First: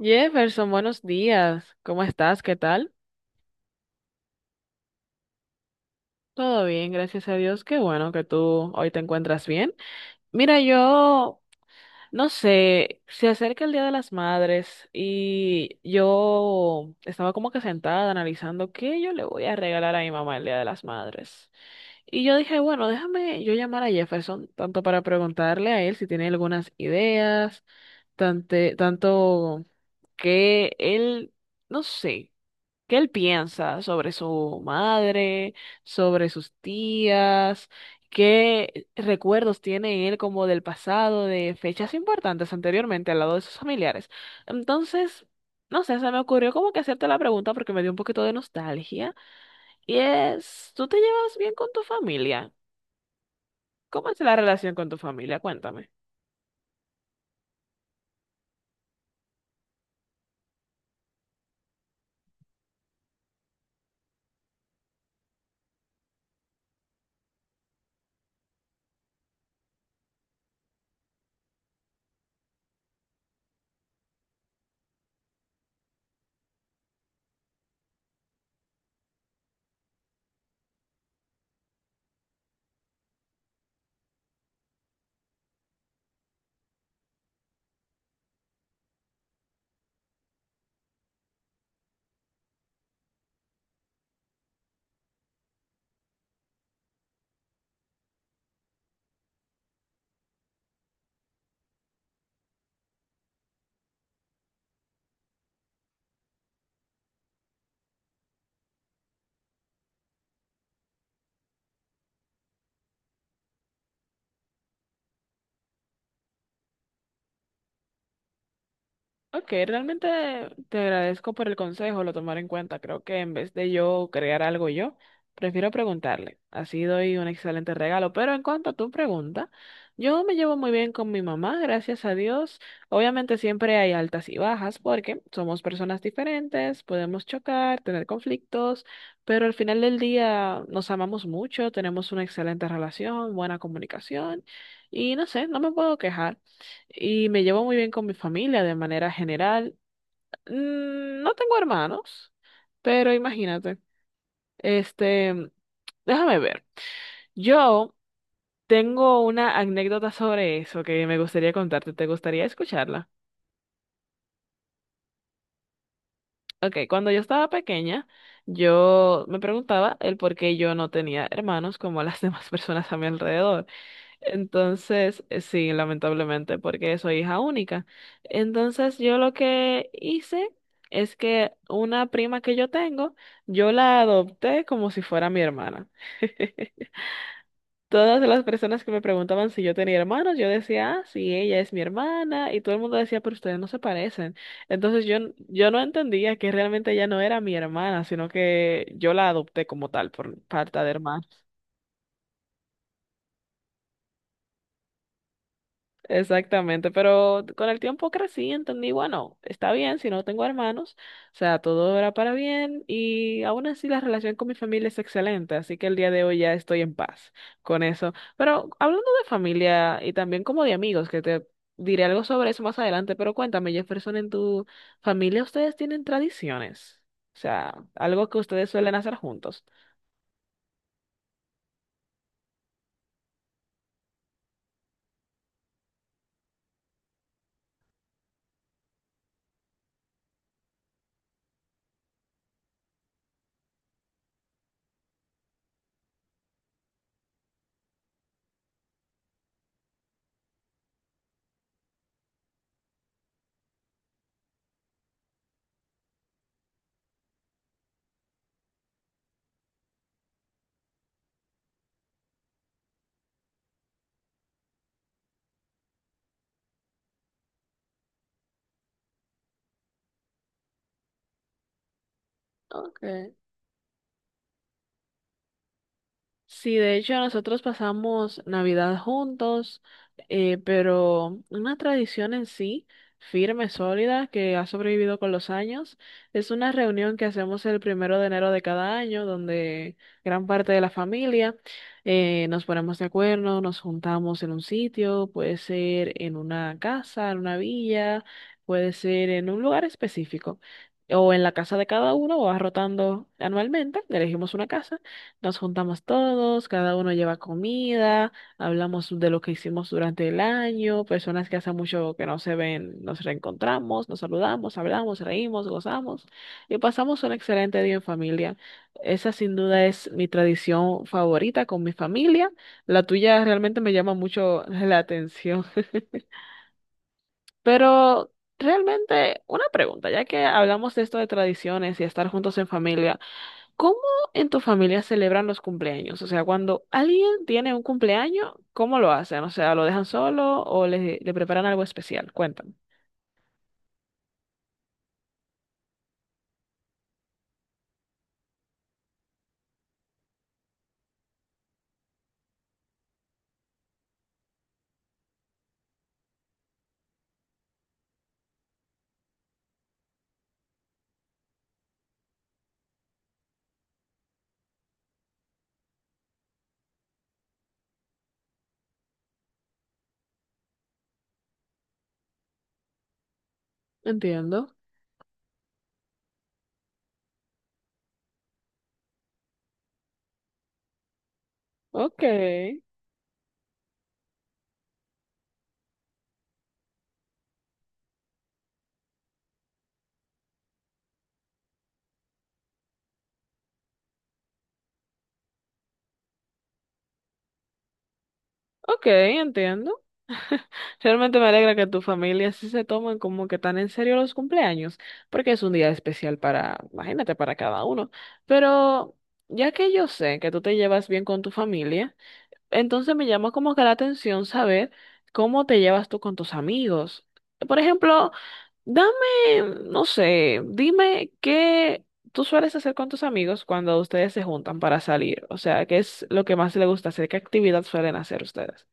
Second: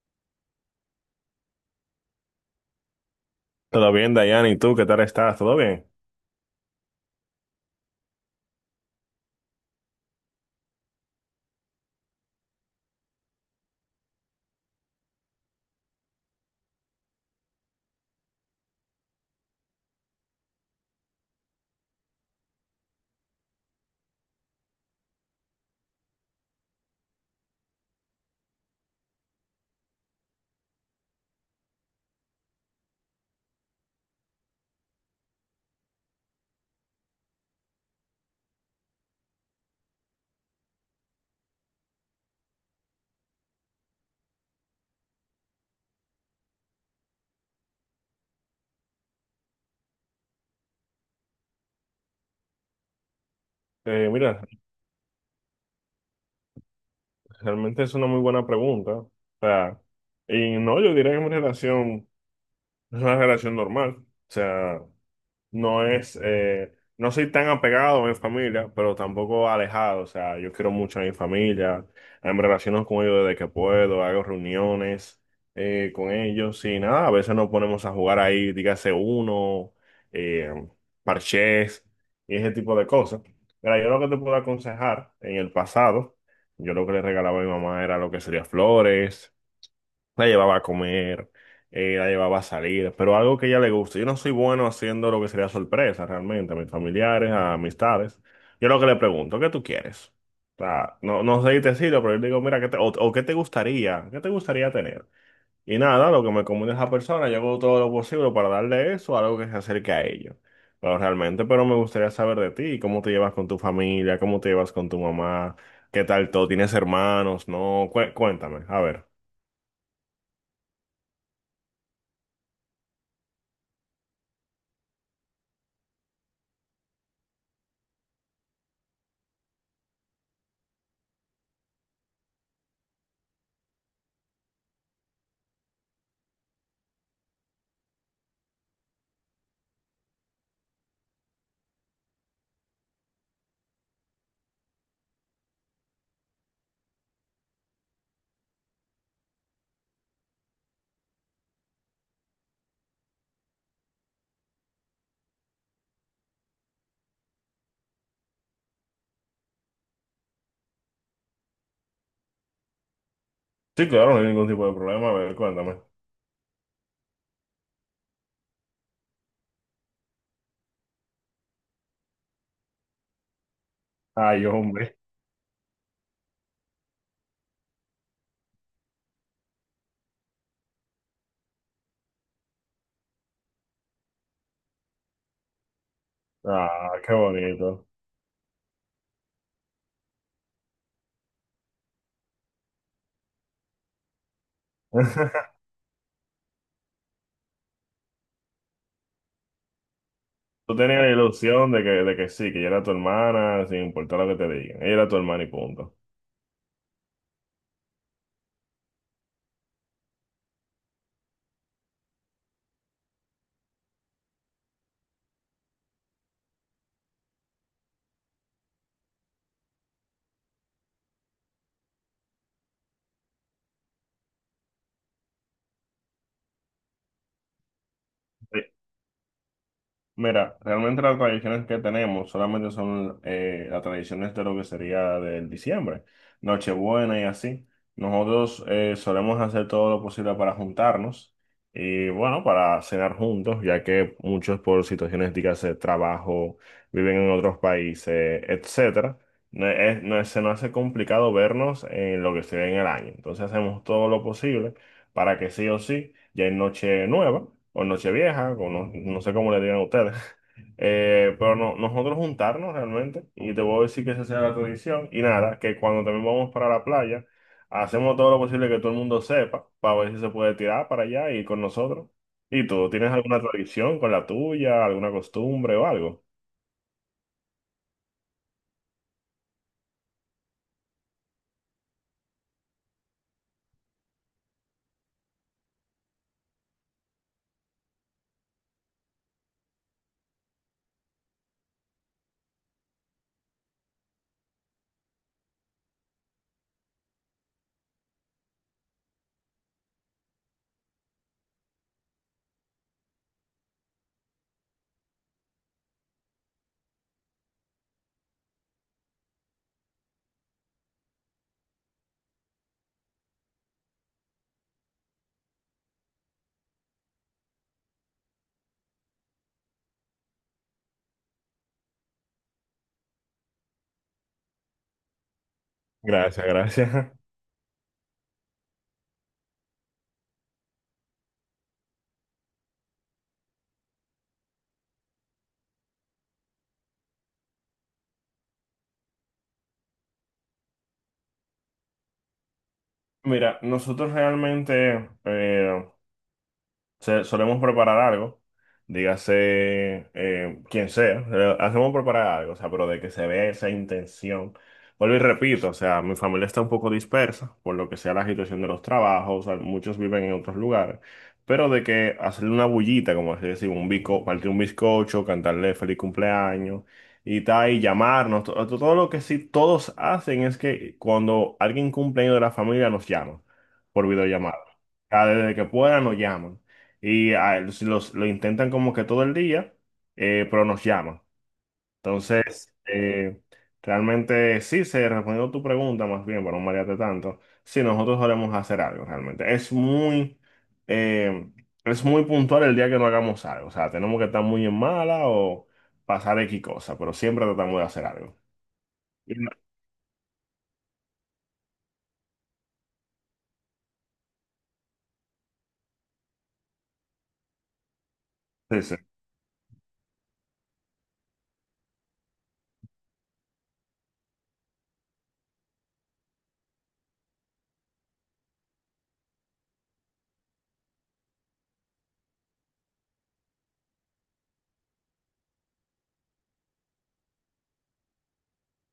Jefferson, buenos días. ¿Cómo estás? ¿Qué tal? Todo bien, Dayana, ¿y tú qué tal estás? ¿Todo bien? Todo bien, gracias a Dios. Qué bueno que tú hoy te encuentras bien. Mira, yo no sé, se acerca el Día de las Madres y yo estaba como que sentada analizando qué yo le voy a regalar a mi mamá el Día de las Madres. Y yo dije, bueno, déjame yo llamar a Jefferson, tanto para preguntarle a él si tiene algunas ideas, tanto que él, no sé. ¿Qué él piensa sobre su madre, sobre sus tías? ¿Qué recuerdos tiene él como del pasado, de fechas importantes anteriormente al lado de sus familiares? Entonces, no sé, se me ocurrió como que hacerte la pregunta porque me dio un poquito de nostalgia. Y es, ¿tú te llevas bien con tu familia? ¿Cómo es la Mira, relación con tu familia? Cuéntame. realmente es una muy buena pregunta. O sea, y no, yo diría que mi relación es una relación normal. O sea, no es, no soy tan apegado a mi familia, pero tampoco alejado. O sea, yo quiero mucho a mi familia, me relaciono con ellos desde que puedo, hago reuniones con ellos y nada, a veces nos ponemos a jugar ahí, dígase uno, eh, parchés y ese tipo de cosas. Mira, yo lo que te puedo aconsejar en el pasado, yo lo que le regalaba a mi mamá era lo que sería flores, la llevaba a comer, la llevaba a salir, pero algo que a ella le guste. Yo no soy bueno haciendo lo que sería sorpresa realmente a mis familiares, a amistades. Yo lo que le pregunto, ¿qué tú quieres? O sea, no, no sé decirlo, pero yo le digo, mira, ¿o qué te gustaría? ¿Qué te gustaría tener? Y nada, lo que me comunica esa persona, yo hago todo lo posible para darle eso, algo que se acerque a ello. Pero realmente, pero me gustaría saber de ti, cómo te llevas con tu familia, cómo te llevas con tu mamá, qué tal todo, tienes hermanos, no, cuéntame, a ver. Ok, realmente te agradezco por el consejo, lo tomaré en cuenta. Creo que en vez de yo crear algo yo, prefiero preguntarle. Así doy un excelente regalo. Pero en cuanto a tu pregunta, yo me llevo muy bien con mi mamá, gracias a Dios. Obviamente siempre hay altas y bajas porque somos personas diferentes, podemos chocar, tener conflictos, pero al final del día nos amamos mucho, tenemos una excelente relación, buena comunicación y no sé, no me puedo quejar y me llevo muy bien con mi familia de manera general. Mm, no tengo hermanos, pero imagínate. Este, déjame ver. Yo tengo una anécdota sobre eso que me gustaría contarte. ¿Te gustaría escucharla? Sí, claro, no hay ningún tipo de problema. A ver, cuéntame. Ok, cuando yo estaba pequeña, yo me preguntaba el por qué yo no tenía hermanos como las demás personas a mi alrededor. Ay, hombre. Entonces, sí, lamentablemente, porque soy hija única. Entonces, yo lo que hice es que una prima que yo tengo, yo la adopté como si fuera mi hermana. Ah, qué bonito. Todas las personas que me preguntaban si yo tenía hermanos, yo decía, ah, sí, ella es mi hermana, y todo el mundo decía, pero ustedes no se parecen. Entonces, yo no entendía que realmente ella no era mi hermana, sino que yo la adopté como tal por Tú parte de tenías la hermanos. ilusión de que sí, que ella era tu hermana, sin importar lo que te digan. Ella era tu hermana y punto. Exactamente, pero con el tiempo crecí, entendí, bueno, está bien si no tengo hermanos, o sea, todo era para bien y aún así la relación con mi familia es excelente, así que el día de hoy ya estoy en paz con eso. Pero hablando de familia y también como de amigos, que te diré algo sobre eso más adelante, pero cuéntame, Jefferson, ¿en tu familia ustedes tienen tradiciones? O sea, algo que ustedes suelen hacer juntos. Mira, realmente las tradiciones que tenemos solamente son las tradiciones de lo que sería del diciembre, Nochebuena y así. Nosotros solemos hacer todo lo posible para juntarnos y bueno, para cenar juntos, ya que muchos por situaciones, dígase, trabajo, viven en otros países, etcétera. No es- no es- Se nos hace complicado vernos en lo que se ve en el año. Entonces hacemos todo lo posible para que sí o sí ya es noche nueva o noche vieja, o no, no sé cómo le digan ustedes. Pero no, nosotros juntarnos realmente, y te voy a decir que esa sea la tradición, y nada, que cuando también vamos para la playa, hacemos todo lo posible que todo el mundo sepa, para ver si se puede tirar para allá y con nosotros. ¿Y tú, Ok. tienes alguna tradición con la tuya, alguna costumbre o algo? Sí, de hecho nosotros pasamos Navidad juntos, pero una tradición en sí, firme, sólida, que ha sobrevivido con los años, es una reunión que hacemos el primero de enero de cada año, donde gran parte de la familia nos ponemos de acuerdo, nos juntamos en un sitio, puede ser en una casa, en una villa, puede ser en un lugar específico. O en la casa de cada uno, o va rotando anualmente, elegimos una casa, nos juntamos todos, cada uno lleva comida, hablamos de lo que hicimos durante el año, personas que hace mucho que no se ven, nos reencontramos, nos saludamos, hablamos, reímos, gozamos y pasamos un excelente día en familia. Esa sin duda es mi tradición favorita con mi familia. La tuya realmente me llama mucho la atención. Gracias, gracias. Pero realmente una pregunta, ya que hablamos de esto de tradiciones y estar juntos en familia. ¿Cómo en tu familia celebran los cumpleaños? O sea, cuando alguien tiene un cumpleaños, ¿cómo lo hacen? O sea, ¿lo dejan le preparan algo especial? Cuéntame. Mira, nosotros realmente, solemos preparar algo, dígase quien sea, hacemos preparar algo, o sea, pero de que se vea esa intención. Vuelvo y repito, o sea, mi familia está un poco dispersa por lo que sea la situación de los trabajos, o sea, muchos viven en otros lugares, pero de que hacerle una bullita, como así decir, un bizco, partir un bizcocho, cantarle feliz cumpleaños y tal, y llamarnos, todo lo que sí todos hacen es que cuando alguien cumpleaños de la familia nos llama por videollamada. Entiendo. O sea, desde que puedan nos llaman y ah, lo intentan como que todo el día, pero nos llaman. Ok, Entonces, realmente sí, se respondió tu pregunta más bien, para no marearte tanto, sí, nosotros solemos hacer algo realmente. Eh, es muy puntual el día que no hagamos algo, o sea, tenemos que estar muy en mala o pasar X cosa, pero siempre tratamos de hacer algo. ok, Y no, entiendo. Realmente me alegra que tu familia sí se tomen como que tan en serio los cumpleaños, porque es un día especial para, imagínate, para cada uno. sí, sí. Pero ya que yo sé que tú te llevas bien con tu familia, entonces me llama como que la atención saber cómo te llevas tú con tus amigos. Por ejemplo, dame, no sé, dime qué tú sueles hacer con tus amigos cuando ustedes se juntan para salir. O sea, ¿qué es lo que más les gusta hacer? ¿Qué actividad suelen hacer ustedes?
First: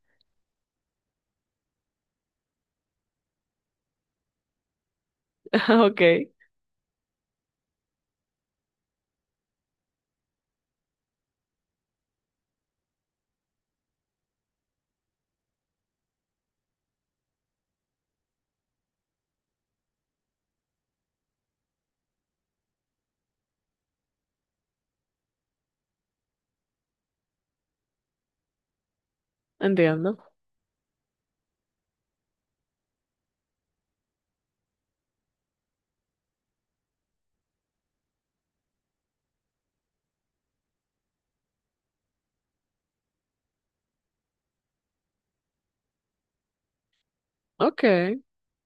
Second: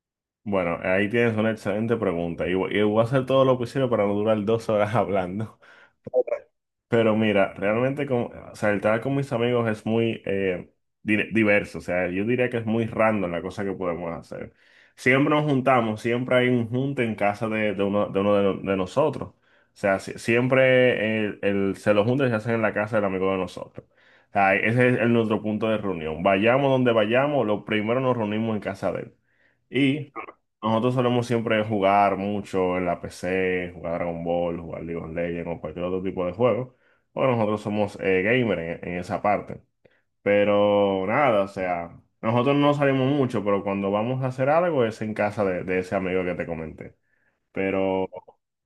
Bueno, ahí tienes una excelente pregunta y y voy a hacer todo lo posible para no durar dos horas hablando. Ok, Pero mira, realmente como, o sea, el tratar con mis amigos es muy diverso, o sea, yo diría que es muy random la cosa que podemos hacer. Siempre nos juntamos, siempre hay un junte en casa de uno, de nosotros. O sea, siempre se los junta se hacen en la casa del amigo de nosotros. O sea, ese es nuestro punto de reunión. Vayamos donde vayamos, lo primero nos reunimos en casa de él. Y entiendo. nosotros solemos siempre jugar mucho en la PC, jugar Dragon Ball, jugar League of Legends o cualquier otro tipo de juego. Bueno, nosotros somos gamer en esa parte. Pero nada, o sea, nosotros no salimos mucho, pero cuando vamos a hacer algo es en casa de ese amigo que te comenté. Ok. Pero, o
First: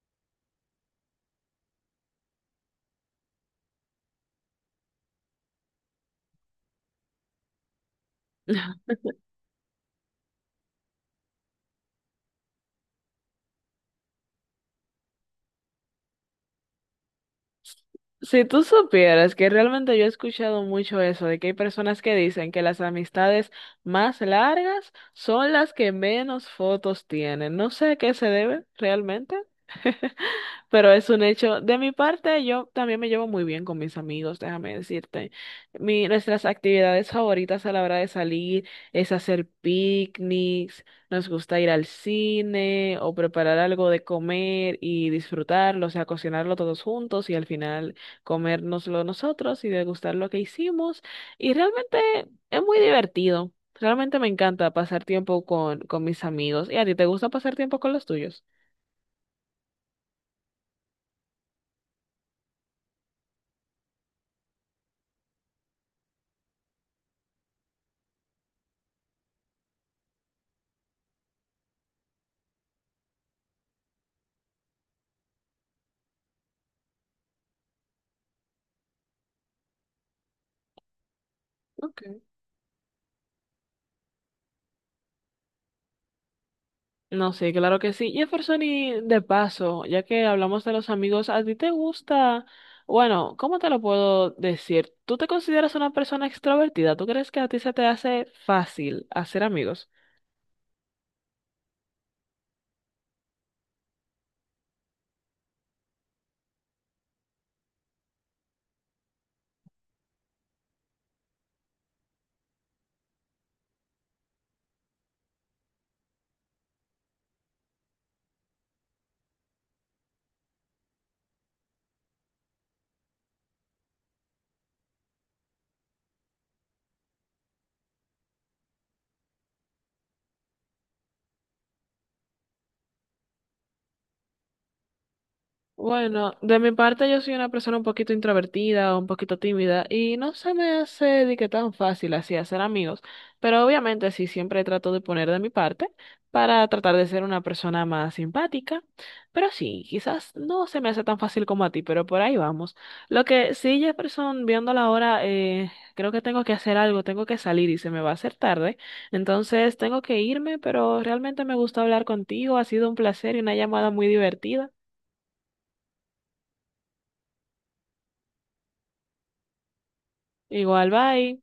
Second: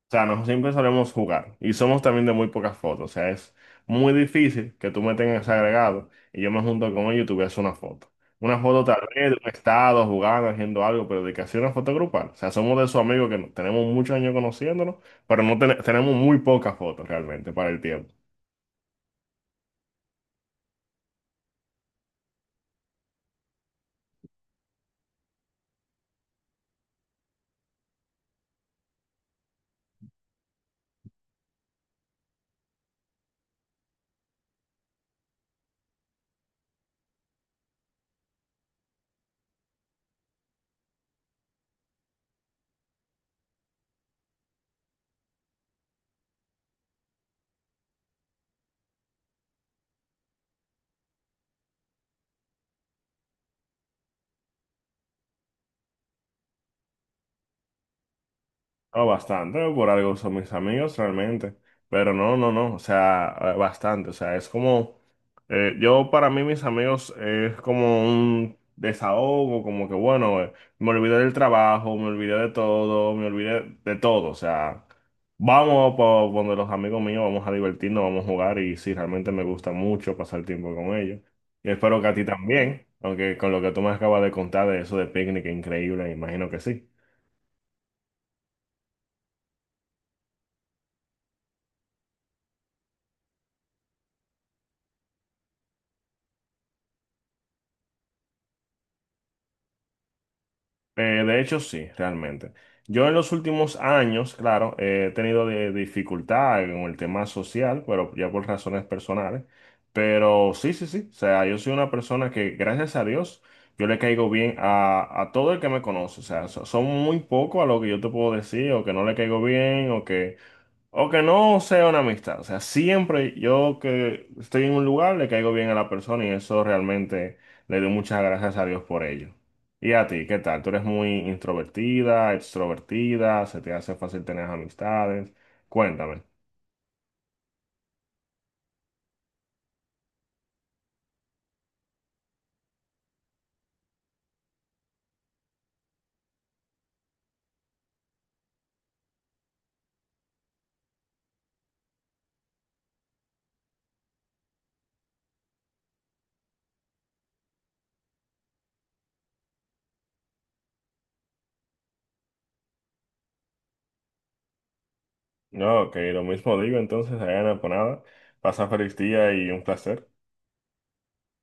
sea, nosotros siempre solemos jugar y somos también de muy pocas fotos. O sea, es muy difícil que tú me tengas agregado y yo me junto con ellos y tú veas una foto. Una foto tal vez de un estado, jugando, haciendo algo, pero de que hacía una foto grupal. O sea, somos de esos amigos que no tenemos muchos años conociéndonos, pero no ten- tenemos muy pocas fotos realmente para el tiempo. Si tú supieras que realmente yo he escuchado mucho eso, de que hay personas que dicen que las amistades más largas son las que menos fotos tienen. No sé a qué se debe realmente, pero es un hecho. De mi parte, yo también me llevo muy bien con mis amigos, déjame decirte. Nuestras actividades favoritas a la hora de salir es hacer picnics, nos gusta ir al cine o preparar algo de comer y disfrutarlo, o sea, cocinarlo todos juntos y al final comérnoslo nosotros y degustar lo que hicimos. Y realmente es muy divertido. Realmente me encanta pasar tiempo con mis amigos. ¿Y a ti te gusta pasar tiempo con los tuyos? No, bastante, ¿no? Por algo son mis amigos realmente. Pero no, no, no, o sea, bastante. O sea, es como, yo para mí mis amigos es como un desahogo, como que bueno, me olvidé del trabajo, me olvidé de todo, me olvidé de todo. O sea, vamos por donde los amigos míos, vamos a divertirnos, vamos a jugar y sí, realmente me gusta mucho pasar tiempo con ellos. Y espero que a Okay. ti también, aunque con lo que tú me acabas de contar de eso de picnic, increíble, imagino que sí. No, sí, claro que sí. Jefferson, y de paso, ya que hablamos de los amigos, ¿a ti te gusta? Bueno, ¿cómo te lo puedo decir? ¿Tú te consideras una persona extrovertida? ¿Tú crees que a ti se te hace fácil hacer amigos? De hecho, sí, realmente. Yo en los últimos años, claro, he tenido dificultad con el tema social, pero ya por razones personales. Pero sí, sí, sí. O sea, yo soy una persona que, gracias a Dios, yo le caigo bien a todo el que me conoce. O sea, son muy pocos a lo que yo te puedo decir, o que no le caigo bien, o que no sea una amistad. O sea, siempre yo que estoy en un lugar le caigo bien a la persona y eso realmente le doy muchas gracias a Dios por ello. ¿Y a ti, qué tal? ¿Tú eres muy introvertida, extrovertida? ¿Se te hace fácil tener amistades? Cuéntame. Bueno, de mi parte yo soy una persona un poquito introvertida, un poquito tímida y no se me hace de que tan fácil así hacer amigos, pero obviamente sí siempre trato de poner de mi parte para tratar de ser una persona más simpática, pero sí, quizás no se me hace tan fácil como a ti, pero por ahí vamos. Lo que sí, Jefferson, viendo la hora, creo que tengo que hacer algo, tengo que salir y se me va a hacer tarde, entonces tengo que irme, pero realmente me gusta hablar contigo, ha sido un placer y una llamada muy divertida. No, ok, lo mismo digo entonces, Diana, por nada. Pasa feliz día y un placer. Igual, bye.